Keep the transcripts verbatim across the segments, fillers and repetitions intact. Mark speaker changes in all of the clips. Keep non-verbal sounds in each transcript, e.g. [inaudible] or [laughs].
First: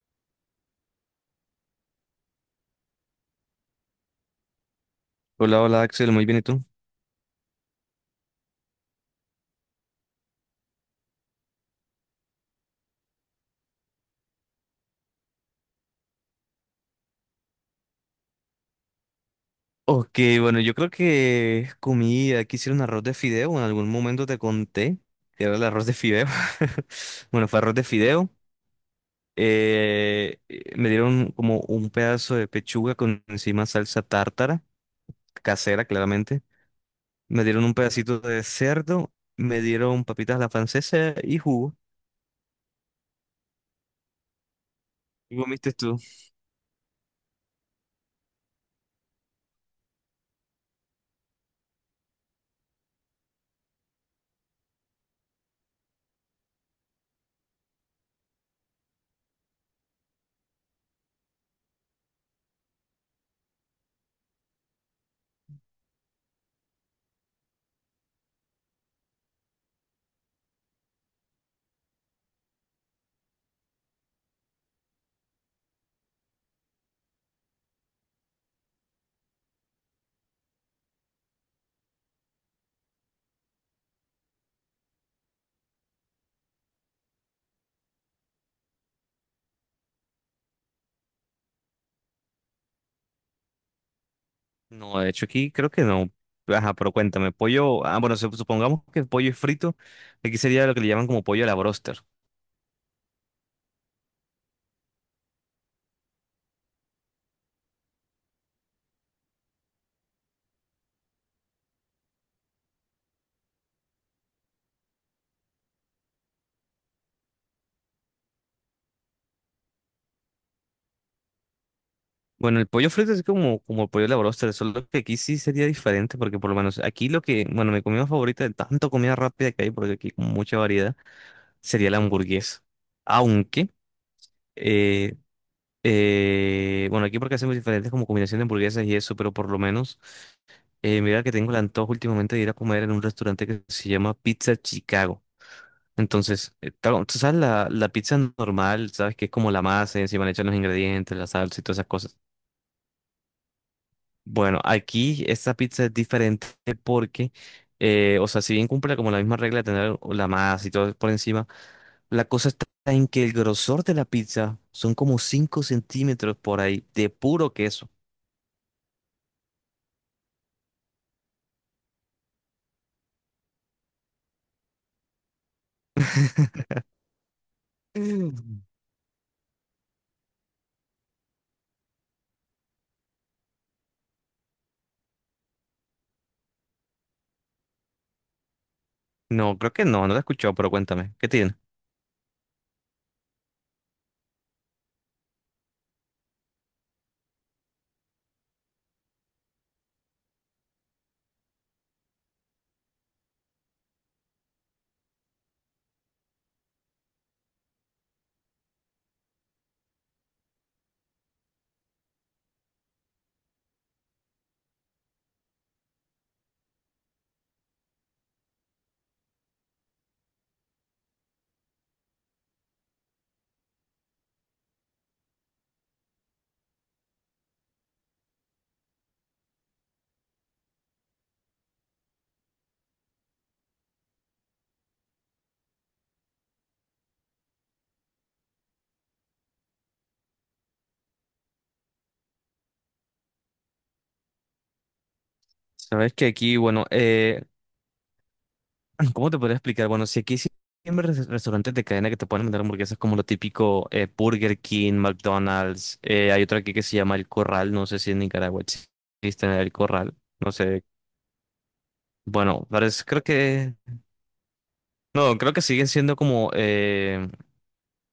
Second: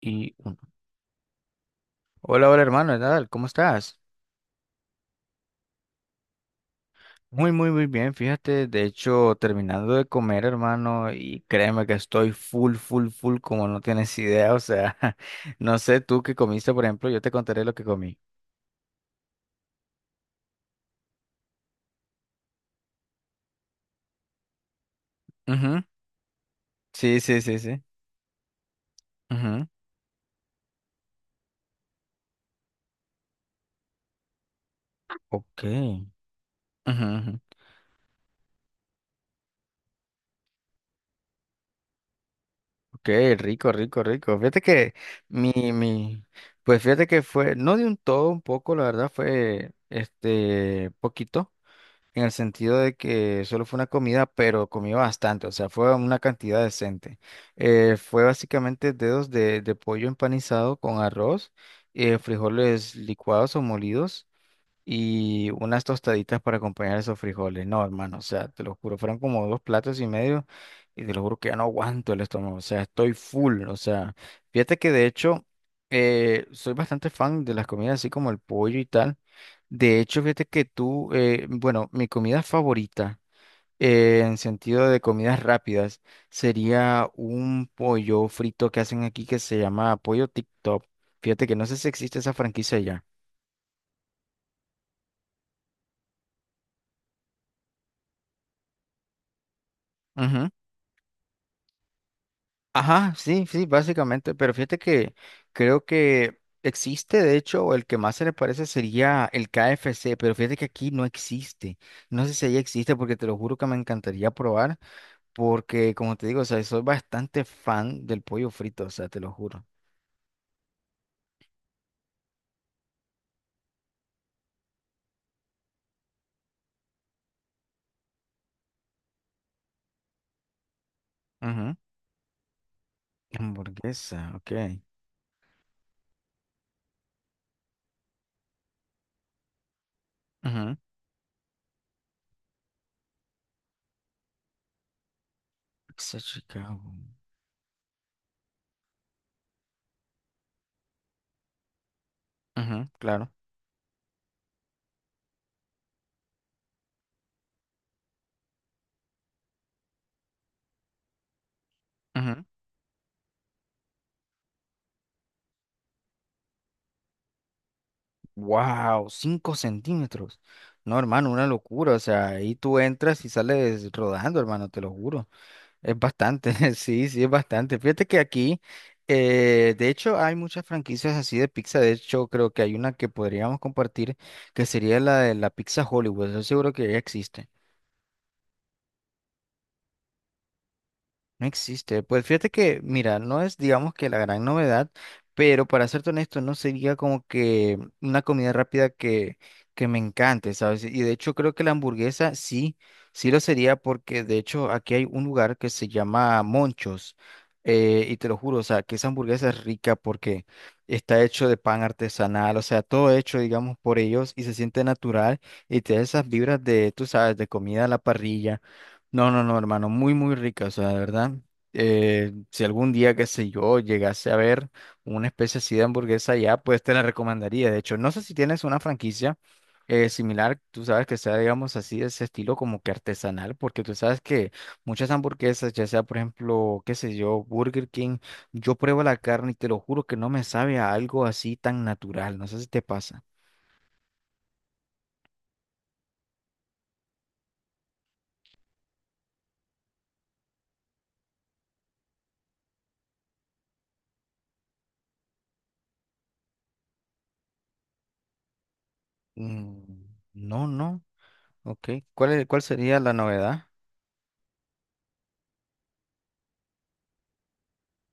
Speaker 1: Y hola, hola hermano, ¿qué tal? ¿Cómo estás?
Speaker 2: Hola, hola Axel, muy bien, ¿y tú?
Speaker 1: Muy, muy, muy bien, fíjate, de hecho, terminando de comer, hermano, y créeme que estoy full, full, full, como no tienes [laughs] idea, o sea, [laughs] no sé tú qué comiste, por ejemplo, yo te contaré lo que comí.
Speaker 2: Ok, bueno, yo creo que comí, aquí hicieron arroz de fideo, en algún momento te conté que era el
Speaker 1: Ujú.
Speaker 2: arroz de fideo.
Speaker 1: Sí,
Speaker 2: [laughs]
Speaker 1: sí,
Speaker 2: Bueno,
Speaker 1: sí,
Speaker 2: fue arroz
Speaker 1: sí.
Speaker 2: de fideo.
Speaker 1: Ujú.
Speaker 2: Eh, eh, me dieron como un pedazo de pechuga con encima salsa tártara,
Speaker 1: Ok.
Speaker 2: casera claramente.
Speaker 1: Ujú, ujú.
Speaker 2: Me dieron un pedacito de cerdo, me dieron papitas a la francesa y jugo.
Speaker 1: Ok, rico, rico, rico. Fíjate que
Speaker 2: ¿Y
Speaker 1: mi,
Speaker 2: comiste tú?
Speaker 1: mi, pues fíjate que fue, no de un todo, un poco, la verdad, fue, este, poquito, en el sentido de que solo fue una comida, pero comí bastante, o sea, fue una cantidad decente. Eh, fue básicamente dedos de, de pollo empanizado con arroz, eh, frijoles licuados o molidos y unas tostaditas para acompañar esos frijoles. No, hermano, o sea, te lo juro, fueron como dos platos y medio y te lo juro que ya no aguanto el estómago, o sea, estoy full, o sea, fíjate que de hecho eh, soy bastante fan de las comidas así como el pollo y tal. De hecho, fíjate que tú, eh, bueno, mi comida favorita eh, en sentido de comidas rápidas sería un pollo frito que hacen aquí que se llama pollo TikTok. Fíjate que no sé si existe esa franquicia ya.
Speaker 2: No, de hecho aquí creo que no. Ajá, pero cuéntame, pollo, ah, bueno, sup- supongamos que el pollo es frito, aquí sería lo que le llaman como pollo a la broster.
Speaker 1: Ajá, sí, sí, básicamente, pero fíjate que creo que existe, de hecho, el que más se le parece sería el K F C, pero fíjate que aquí no existe. No sé si allá existe porque te lo juro que me encantaría probar, porque como te digo, o sea, soy bastante fan del pollo frito, o sea, te lo juro.
Speaker 2: Bueno, el pollo frito es como, como el pollo a la broster, solo que aquí sí sería diferente, porque por lo menos aquí lo que, bueno, mi comida favorita de tanto comida rápida que hay, porque aquí hay como mucha variedad,
Speaker 1: Ujú.
Speaker 2: sería la hamburguesa. Aunque,
Speaker 1: Hamburguesa, ok.
Speaker 2: eh, eh, bueno, aquí porque hacemos diferentes como combinación de hamburguesas y eso, pero por lo menos,
Speaker 1: Ujú.
Speaker 2: eh, mira que tengo el antojo últimamente de ir a comer en un restaurante que se llama Pizza Chicago.
Speaker 1: Pizza
Speaker 2: Entonces, eh,
Speaker 1: Chicago.
Speaker 2: ta- tú sabes la, la pizza normal, sabes que es como la masa y encima le echan los ingredientes, la salsa y todas esas cosas.
Speaker 1: Ujú, claro.
Speaker 2: Bueno, aquí esta pizza es diferente porque, eh, o sea, si bien cumple como la misma regla de tener la masa y todo por encima, la
Speaker 1: Ujú.
Speaker 2: cosa está en que el grosor de la pizza son como cinco centímetros por ahí de puro queso.
Speaker 1: Wow, cinco centímetros. No, hermano, una locura. O sea, ahí tú entras y sales rodando, hermano, te lo juro. Es bastante, [laughs]
Speaker 2: [laughs]
Speaker 1: sí, sí, es bastante. Fíjate que
Speaker 2: Mm.
Speaker 1: aquí, eh, de hecho, hay muchas franquicias así de pizza. De hecho, creo que hay una que podríamos compartir, que sería la de la pizza Hollywood. Estoy seguro que ya existe.
Speaker 2: No, creo que no, no la he escuchado, pero cuéntame, ¿qué
Speaker 1: No
Speaker 2: tiene?
Speaker 1: existe. Pues fíjate que, mira, no es, digamos que la gran novedad, pero para serte honesto, no sería como que una comida rápida que, que me encante, ¿sabes? Y de hecho creo que la hamburguesa sí, sí lo sería porque de hecho aquí hay un lugar que se llama Monchos. Eh, y te lo juro, o sea, que esa hamburguesa es rica porque está hecho de pan artesanal, o sea, todo hecho, digamos, por ellos y se siente natural y te da esas vibras de, tú sabes, de comida a la parrilla. No, no, no, hermano, muy, muy rica, o sea, de verdad. Eh, si algún día, qué sé yo, llegase a ver una especie así de hamburguesa allá, pues te la recomendaría. De hecho, no sé si tienes una franquicia eh, similar, tú sabes que sea, digamos, así de ese estilo como que artesanal, porque tú sabes que muchas hamburguesas, ya sea, por ejemplo, qué sé yo, Burger King, yo pruebo la carne y te lo juro que no me sabe a algo así tan natural. No sé si te pasa.
Speaker 2: Sabes que aquí, bueno, eh, ¿cómo te podría explicar? Bueno, si aquí siempre res- restaurantes de cadena que te pueden vender hamburguesas como lo típico, eh, Burger King, McDonald's, eh, hay otro aquí que se llama El Corral, no sé si en Nicaragua existe El
Speaker 1: Mm,
Speaker 2: Corral, no
Speaker 1: no,
Speaker 2: sé.
Speaker 1: no, ok. ¿Cuál es- cuál
Speaker 2: Bueno,
Speaker 1: sería
Speaker 2: parece,
Speaker 1: la
Speaker 2: creo
Speaker 1: novedad?
Speaker 2: que, no, creo que siguen siendo como eh,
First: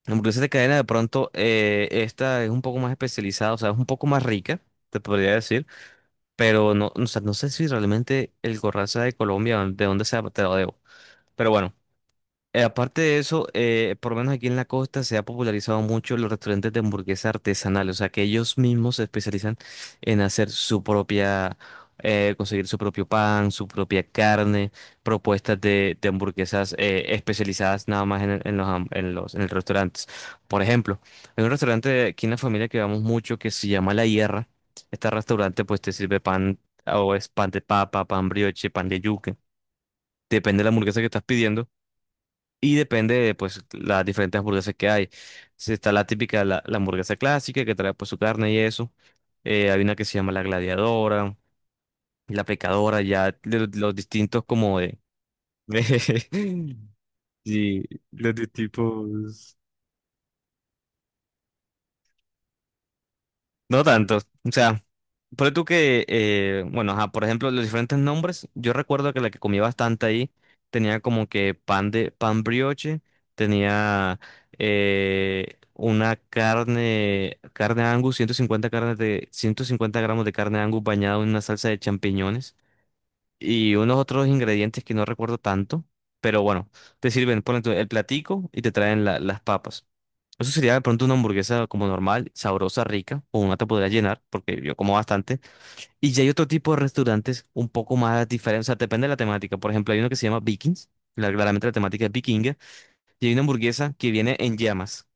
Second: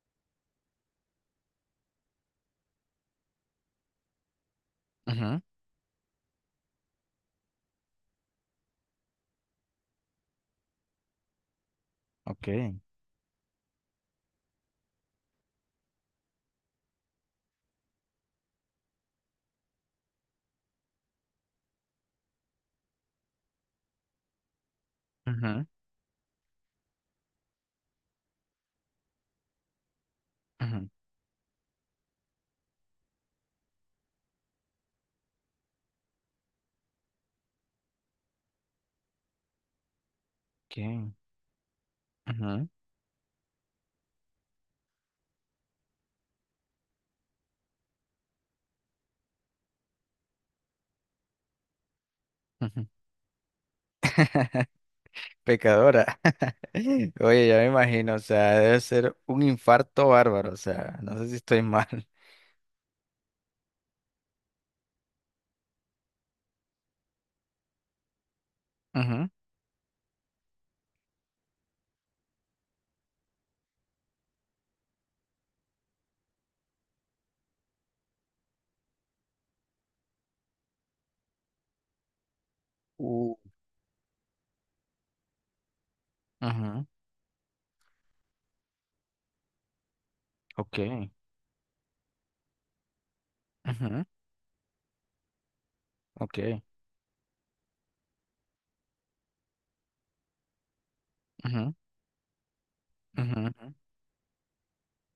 Speaker 2: hamburguesas de cadena, de pronto, eh, esta es un poco más especializada, o sea, es un poco más rica, te podría
Speaker 1: Ujú.
Speaker 2: decir, pero no, o sea, no sé si realmente El Corral sea de Colombia, de dónde sea, te lo debo. Pero bueno. Eh,
Speaker 1: Ok.
Speaker 2: aparte de eso, eh, por lo menos aquí en la costa se ha popularizado mucho los restaurantes de hamburguesa artesanal, o sea que ellos mismos se especializan en hacer su propia, eh, conseguir su propio pan, su propia carne, propuestas
Speaker 1: Ujú,
Speaker 2: de, de hamburguesas, eh, especializadas nada más en, el- en los, ham- en los, en los restaurantes. Por
Speaker 1: ujú.
Speaker 2: ejemplo, hay un restaurante de aquí en la familia que vamos mucho que se llama La Hierra. Este restaurante pues te sirve pan, o es pan de papa, pan brioche, pan de yuca, depende de la hamburguesa que
Speaker 1: ¿Qué?
Speaker 2: estás pidiendo.
Speaker 1: Ujú,
Speaker 2: Y depende de pues las diferentes hamburguesas que hay. Si está la típica, la, la hamburguesa clásica que trae pues su carne y eso. Eh, hay una que se llama la gladiadora, la
Speaker 1: ujú.
Speaker 2: pecadora, ya de los, distintos como de...
Speaker 1: Pecadora. [laughs]
Speaker 2: [laughs]
Speaker 1: Oye, ya me
Speaker 2: Sí,
Speaker 1: imagino, o
Speaker 2: los
Speaker 1: sea, debe ser un
Speaker 2: distintos.
Speaker 1: infarto bárbaro, o sea, no sé si estoy mal.
Speaker 2: No tanto. O sea, por tú que, eh, bueno, ajá, por ejemplo, los diferentes nombres, yo recuerdo que
Speaker 1: Ujú.
Speaker 2: la que comía bastante ahí tenía como que pan de pan brioche, tenía eh, una carne, carne Angus, 150, carne de ciento cincuenta gramos de carne Angus bañada en una salsa de champiñones
Speaker 1: Uh.
Speaker 2: y unos otros ingredientes que no recuerdo tanto, pero bueno,
Speaker 1: Ujú.
Speaker 2: te sirven, ponen tu- el platico y te traen la- las papas. Eso sería
Speaker 1: Ok.
Speaker 2: de pronto una hamburguesa como normal, sabrosa, rica, o una te podría
Speaker 1: Ujú.
Speaker 2: llenar, porque yo como bastante. Y ya hay otro
Speaker 1: Ok.
Speaker 2: tipo de restaurantes un poco más diferentes, o sea, depende de la temática. Por ejemplo, hay uno que se llama Vikings, la- claramente la
Speaker 1: Ujú,
Speaker 2: temática es vikinga, y hay
Speaker 1: ujú,
Speaker 2: una
Speaker 1: ujú.
Speaker 2: hamburguesa que viene en llamas.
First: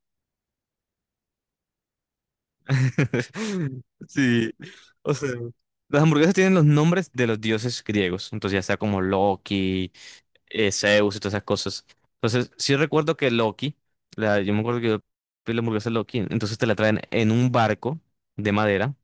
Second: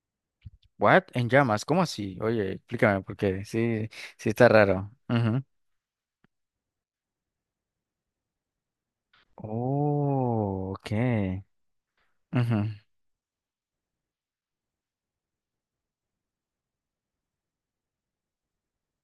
Speaker 1: What? En llamas, ¿cómo así? Oye, explícame porque
Speaker 2: [laughs]
Speaker 1: sí, sí está
Speaker 2: Sí,
Speaker 1: raro.
Speaker 2: o sea,
Speaker 1: Ujú.
Speaker 2: las hamburguesas tienen los nombres de los dioses griegos, entonces ya sea como Loki,
Speaker 1: Oh,
Speaker 2: eh,
Speaker 1: ok.
Speaker 2: Zeus y todas esas cosas. Entonces,
Speaker 1: Ujú.
Speaker 2: sí recuerdo que Loki, la, yo me acuerdo que yo pedí la hamburguesa de Loki, entonces te la traen en un barco de madera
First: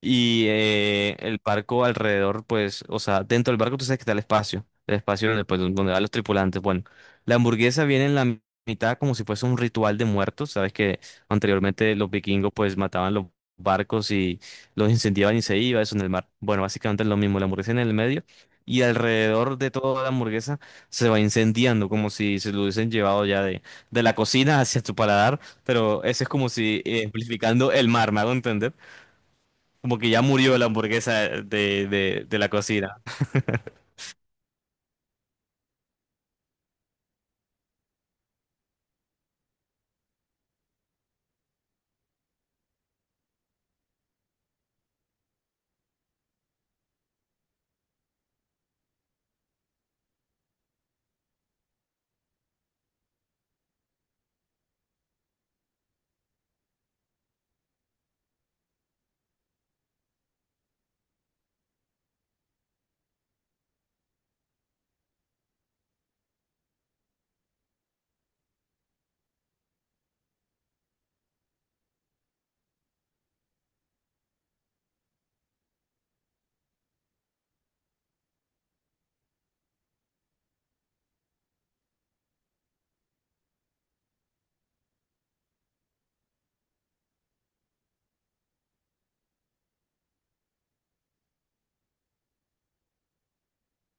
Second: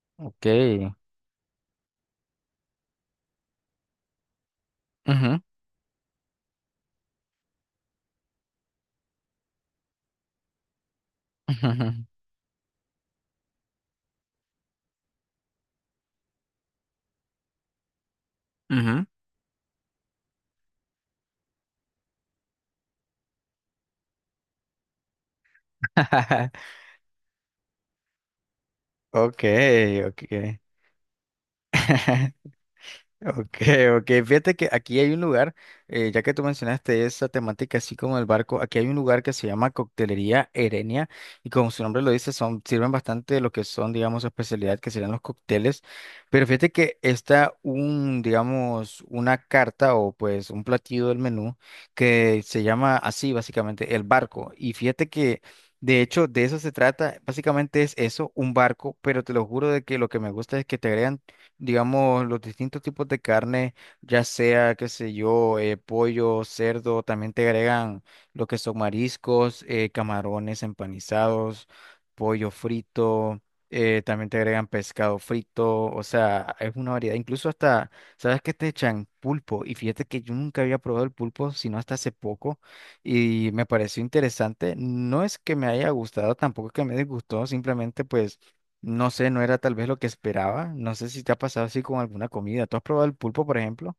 Speaker 2: y,
Speaker 1: Ok.
Speaker 2: eh, el barco alrededor, pues, o sea, dentro del barco tú sabes que está el espacio, el espacio
Speaker 1: Ujú,
Speaker 2: donde, pues, donde van los tripulantes. Bueno, la hamburguesa viene en la mi- mitad como si fuese un ritual de muertos. Sabes que
Speaker 1: ujú,
Speaker 2: anteriormente
Speaker 1: ujú.
Speaker 2: los vikingos, pues, mataban los barcos y los incendiaban y se iba eso en el mar. Bueno, básicamente es lo mismo, la hamburguesa en el medio y
Speaker 1: Ujú.
Speaker 2: alrededor de toda la hamburguesa se va incendiando como si se lo hubiesen llevado ya de, de la cocina hacia tu paladar, pero eso es como
Speaker 1: [laughs]
Speaker 2: si, eh, amplificando el mar, ¿me hago entender?
Speaker 1: Ok,
Speaker 2: Como que
Speaker 1: ok.
Speaker 2: ya murió la hamburguesa de, de, de
Speaker 1: [laughs]
Speaker 2: la cocina.
Speaker 1: Ok, ok. Fíjate que aquí hay un lugar, eh, ya que tú mencionaste esa temática así como el barco, aquí hay un lugar que se llama Coctelería Erenia y como su nombre lo dice, son, sirven bastante de lo que son, digamos, su especialidad, que serían los cócteles. Pero fíjate que está un, digamos, una carta o pues un platillo del menú que se llama así, básicamente, el barco. Y fíjate que... De hecho, de eso se trata. Básicamente es eso, un barco, pero te lo juro de que lo que me gusta es que te agregan, digamos, los distintos tipos de carne, ya sea, qué sé yo, eh, pollo, cerdo, también te agregan lo que son mariscos, eh, camarones empanizados, pollo frito, eh, también te agregan pescado frito, o sea, es una variedad, incluso hasta, ¿sabes qué te echan? Pulpo, y fíjate que yo nunca había probado el pulpo, sino hasta hace poco, y me pareció interesante, no es que me haya gustado, tampoco es que me disgustó, simplemente pues... No sé, no era tal vez lo que esperaba. No sé si te ha pasado así con alguna comida. ¿Tú has probado el pulpo, por ejemplo?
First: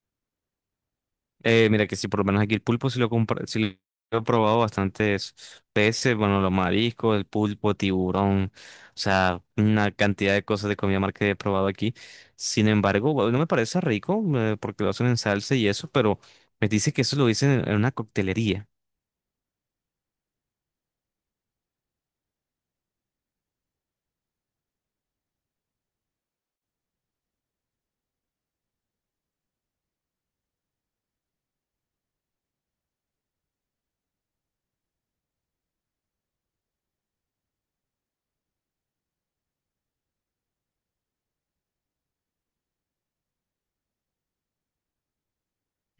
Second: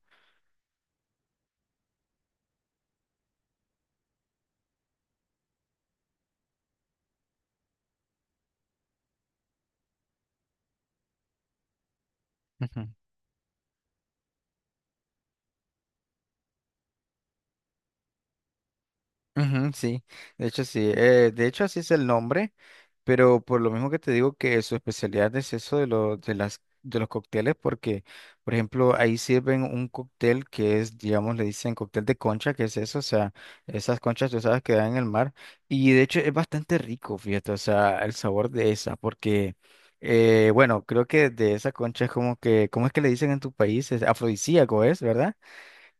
Speaker 2: Eh, mira que sí, por lo menos aquí el pulpo sí lo, compra- sí lo he probado, bastantes peces, bueno, los mariscos, el pulpo, tiburón, o sea, una cantidad de cosas de comida mar que he probado aquí. Sin embargo, bueno, no me parece rico, eh, porque lo hacen en salsa y eso, pero me dice que eso lo dicen en en una coctelería.
Speaker 1: Ujú, sí, de hecho sí, eh, de hecho así es el nombre, pero por lo mismo que te digo que su especialidad es eso de, lo- de, las, de los cócteles, porque por ejemplo ahí sirven un cóctel que es, digamos, le dicen cóctel de concha, que es eso, o sea, esas conchas tú sabes que dan en el mar, y de hecho es bastante rico, fíjate, o sea, el sabor de esa, porque eh, bueno, creo que de esa concha es como que, ¿cómo es que le dicen en tu país? Es afrodisíaco, ¿es, verdad?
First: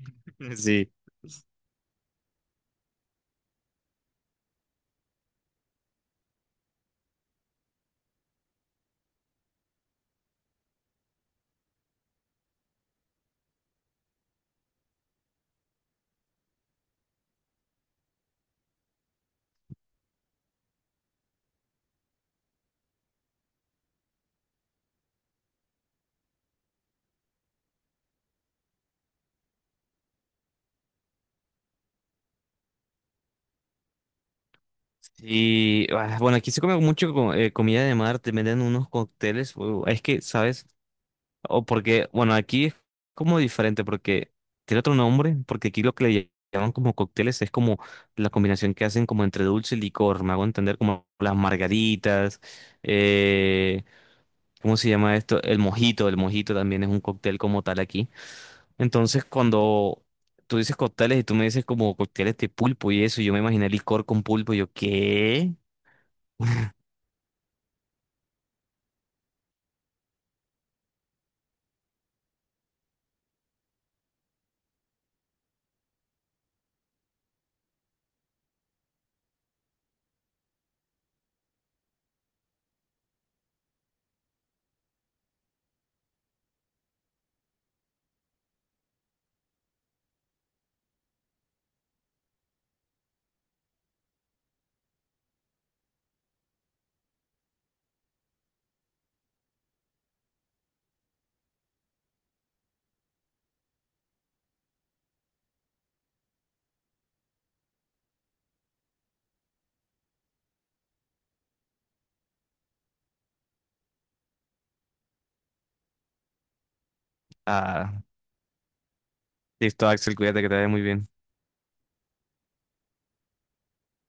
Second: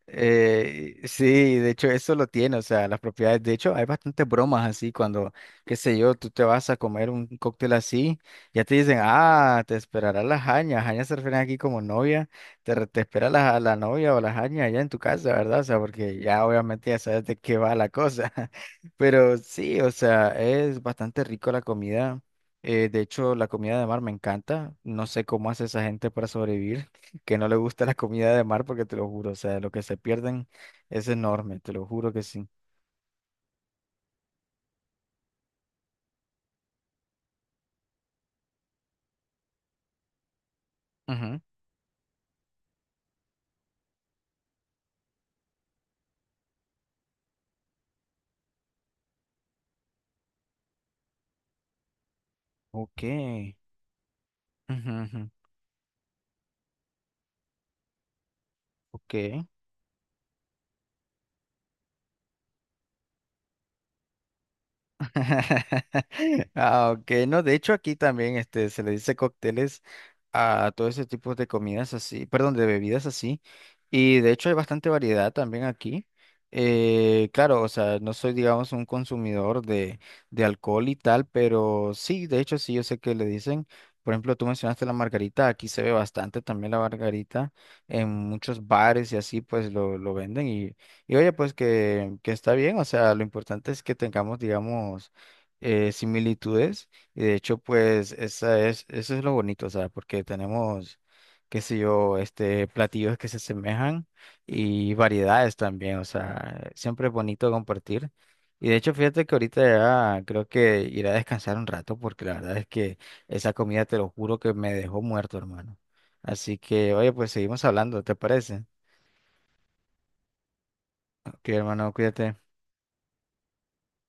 Speaker 2: [laughs] Sí.
Speaker 1: Eh, sí, de hecho eso lo tiene, o sea, las propiedades, de hecho hay bastantes bromas así cuando, qué sé yo, tú te vas a comer un cóctel así, ya te dicen, ah, te esperará la jaña, jaña se refieren aquí como novia, te, re- te espera la, la novia o la jaña allá en tu casa, ¿verdad? O sea, porque ya obviamente ya sabes de qué va la cosa, [laughs] pero sí, o sea, es bastante rico la comida, eh, de hecho la comida de mar me encanta, no sé cómo hace esa gente para sobrevivir que no le gusta la comida de mar porque te lo juro, o sea, lo que se pierden es enorme, te lo juro que sí.
Speaker 2: Y ah, bueno, aquí se come mucho co- eh, comida de mar, te venden unos cócteles, uh, es que, ¿sabes?
Speaker 1: Ujú.
Speaker 2: O porque, bueno, aquí es como diferente porque tiene otro nombre, porque aquí lo que le llaman como cócteles es como la combinación que hacen como entre dulce y licor, me hago entender como las margaritas,
Speaker 1: Ok.
Speaker 2: eh, ¿cómo se
Speaker 1: Ujú,
Speaker 2: llama
Speaker 1: ujú.
Speaker 2: esto? El mojito, el mojito también es un cóctel como tal aquí. Entonces,
Speaker 1: Ok.
Speaker 2: cuando tú dices cócteles y tú me dices como cócteles de pulpo y eso, yo me imaginé licor con pulpo, y yo, ¿qué?
Speaker 1: [laughs] Ah, ok, no, de hecho aquí también este, se le dice cócteles a todo ese tipo de comidas así, perdón, de bebidas así, y de hecho hay bastante variedad también aquí. Eh, claro, o sea, no soy, digamos, un consumidor de, de alcohol y tal, pero sí, de hecho sí, yo sé que le dicen, por ejemplo, tú mencionaste la margarita, aquí se ve bastante también la margarita, en muchos bares y así, pues lo, lo venden y oye, pues que, que está bien, o sea, lo importante es que tengamos, digamos, eh, similitudes. Y de hecho, pues, esa es, eso es lo bonito, o sea, porque tenemos, qué sé yo, este, platillos que se asemejan y variedades también, o sea, siempre es bonito compartir. Y de hecho, fíjate que ahorita ya creo que iré a descansar un rato, porque la verdad es que esa comida, te lo juro, que me dejó muerto, hermano. Así que, oye, pues seguimos
Speaker 2: Ah,
Speaker 1: hablando, ¿te parece?
Speaker 2: listo, Axel, cuídate que te vaya muy bien.
Speaker 1: Ok, hermano, cuídate.